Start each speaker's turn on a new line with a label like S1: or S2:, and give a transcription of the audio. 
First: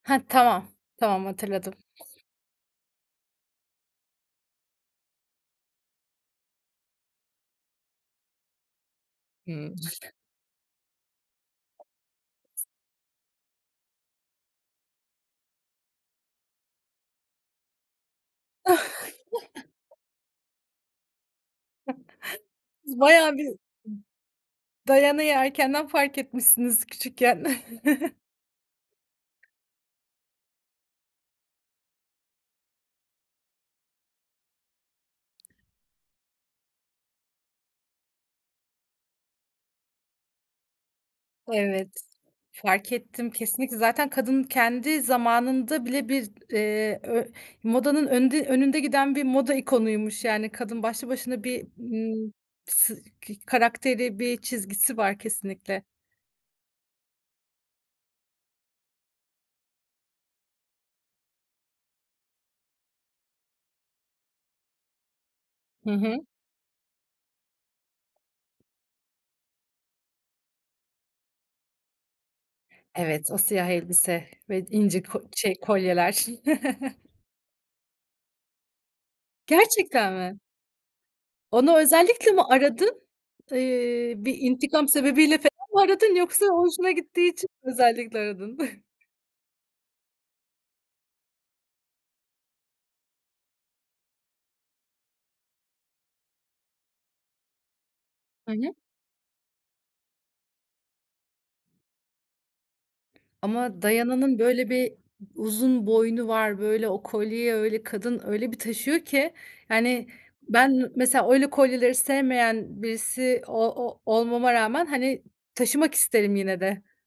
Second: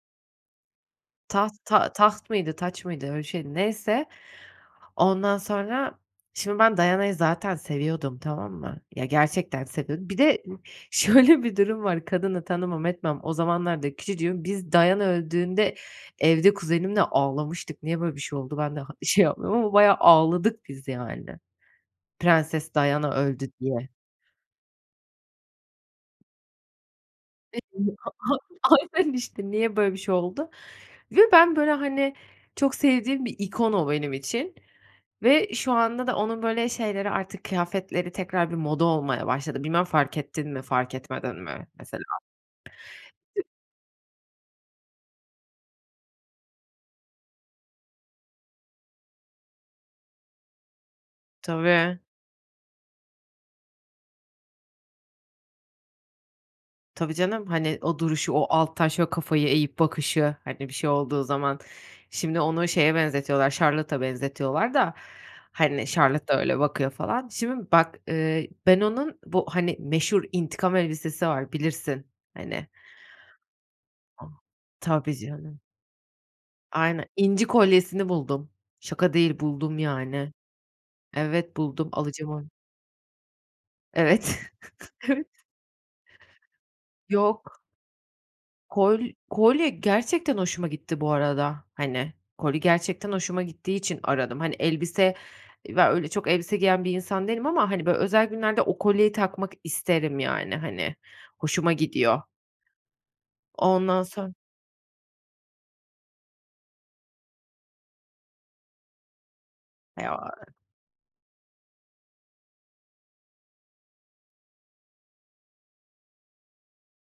S1: Hah. Tamam, tamam
S2: Taht
S1: hatırladım.
S2: ta taht mıydı, taç mıydı? Öyle bir şeydi. Neyse, ondan sonra, şimdi ben Diana'yı zaten seviyordum, tamam mı? Ya, gerçekten
S1: Hımm.
S2: seviyordum. Bir de şöyle bir durum var: Kadını
S1: S
S2: tanımam etmem, o zamanlar da küçücüğüm. Biz Diana öldüğünde evde kuzenimle ağlamıştık. Niye böyle bir şey oldu? Ben de ha şey yapmıyorum ama bayağı ağladık biz yani. "Prenses
S1: Siz
S2: Diana
S1: bayağı bir
S2: öldü." diye.
S1: D Diana'yı erkenden fark etmişsiniz küçükken.
S2: [unintelligible] Aynen işte, niye böyle bir şey oldu? Ve ben, böyle, hani, çok sevdiğim bir ikon o benim için ve şu anda da onun böyle şeyleri, artık kıyafetleri tekrar bir moda olmaya başladı. Bilmem fark ettin mi, fark etmedin mi
S1: Evet,
S2: mesela?
S1: fark ettim.
S2: [unintelligible]
S1: Kesinlikle, zaten kadın kendi zamanında bile bir, eee, ö modanın önünde önünde giden bir moda ikonuymuş. Yani kadın başlı başına bir,
S2: Tabii.
S1: ımm, s kı karakteri, bir çizgisi var kesinlikle.
S2: Tabii canım. Hani o duruşu, o alttan şöyle kafayı eğip bakışı. Hani, bir şey olduğu zaman. Şimdi onu şeye benzetiyorlar, Charlotte'a benzetiyorlar da, hani,
S1: Hı hı.
S2: Charlotte da öyle bakıyor falan. Şimdi bak, eee, ben onun bu hani meşhur intikam elbisesi var, bilirsin. Hani.
S1: Evet. O siyah elbise ve inci
S2: Tabii
S1: ko şey,
S2: canım.
S1: kolyeler.
S2: Aynen, inci kolyesini buldum. Şaka değil, buldum
S1: Gerçekten
S2: yani.
S1: mi?
S2: Evet,
S1: Onu
S2: buldum. Alacağım
S1: özellikle mi
S2: onu.
S1: aradın? Iıı, bir
S2: Evet.
S1: intikam sebebiyle
S2: Evet.
S1: falan mı aradın? Yoksa hoşuna gittiği için
S2: Yok.
S1: mi özellikle aradın?
S2: Kol kolye gerçekten hoşuma gitti, bu arada. Hani, kolye gerçekten hoşuma gittiği için aradım. Hani, elbise, ya öyle çok elbise giyen bir insan değilim ama, hani, böyle, özel
S1: Hı
S2: günlerde
S1: hı.
S2: o kolyeyi takmak isterim yani. Hani, hoşuma gidiyor.
S1: Ama
S2: Ondan sonra
S1: Diana'nın böyle bir u uzun boynu var. Böyle o kolyeyi öyle, kadın öyle bir taşıyor ki Yani
S2: [unintelligible]
S1: ben, eee, mesela öyle kolyeleri sevmeyen birisi o ol olmama rağmen, hani, taşımak isterim yine de.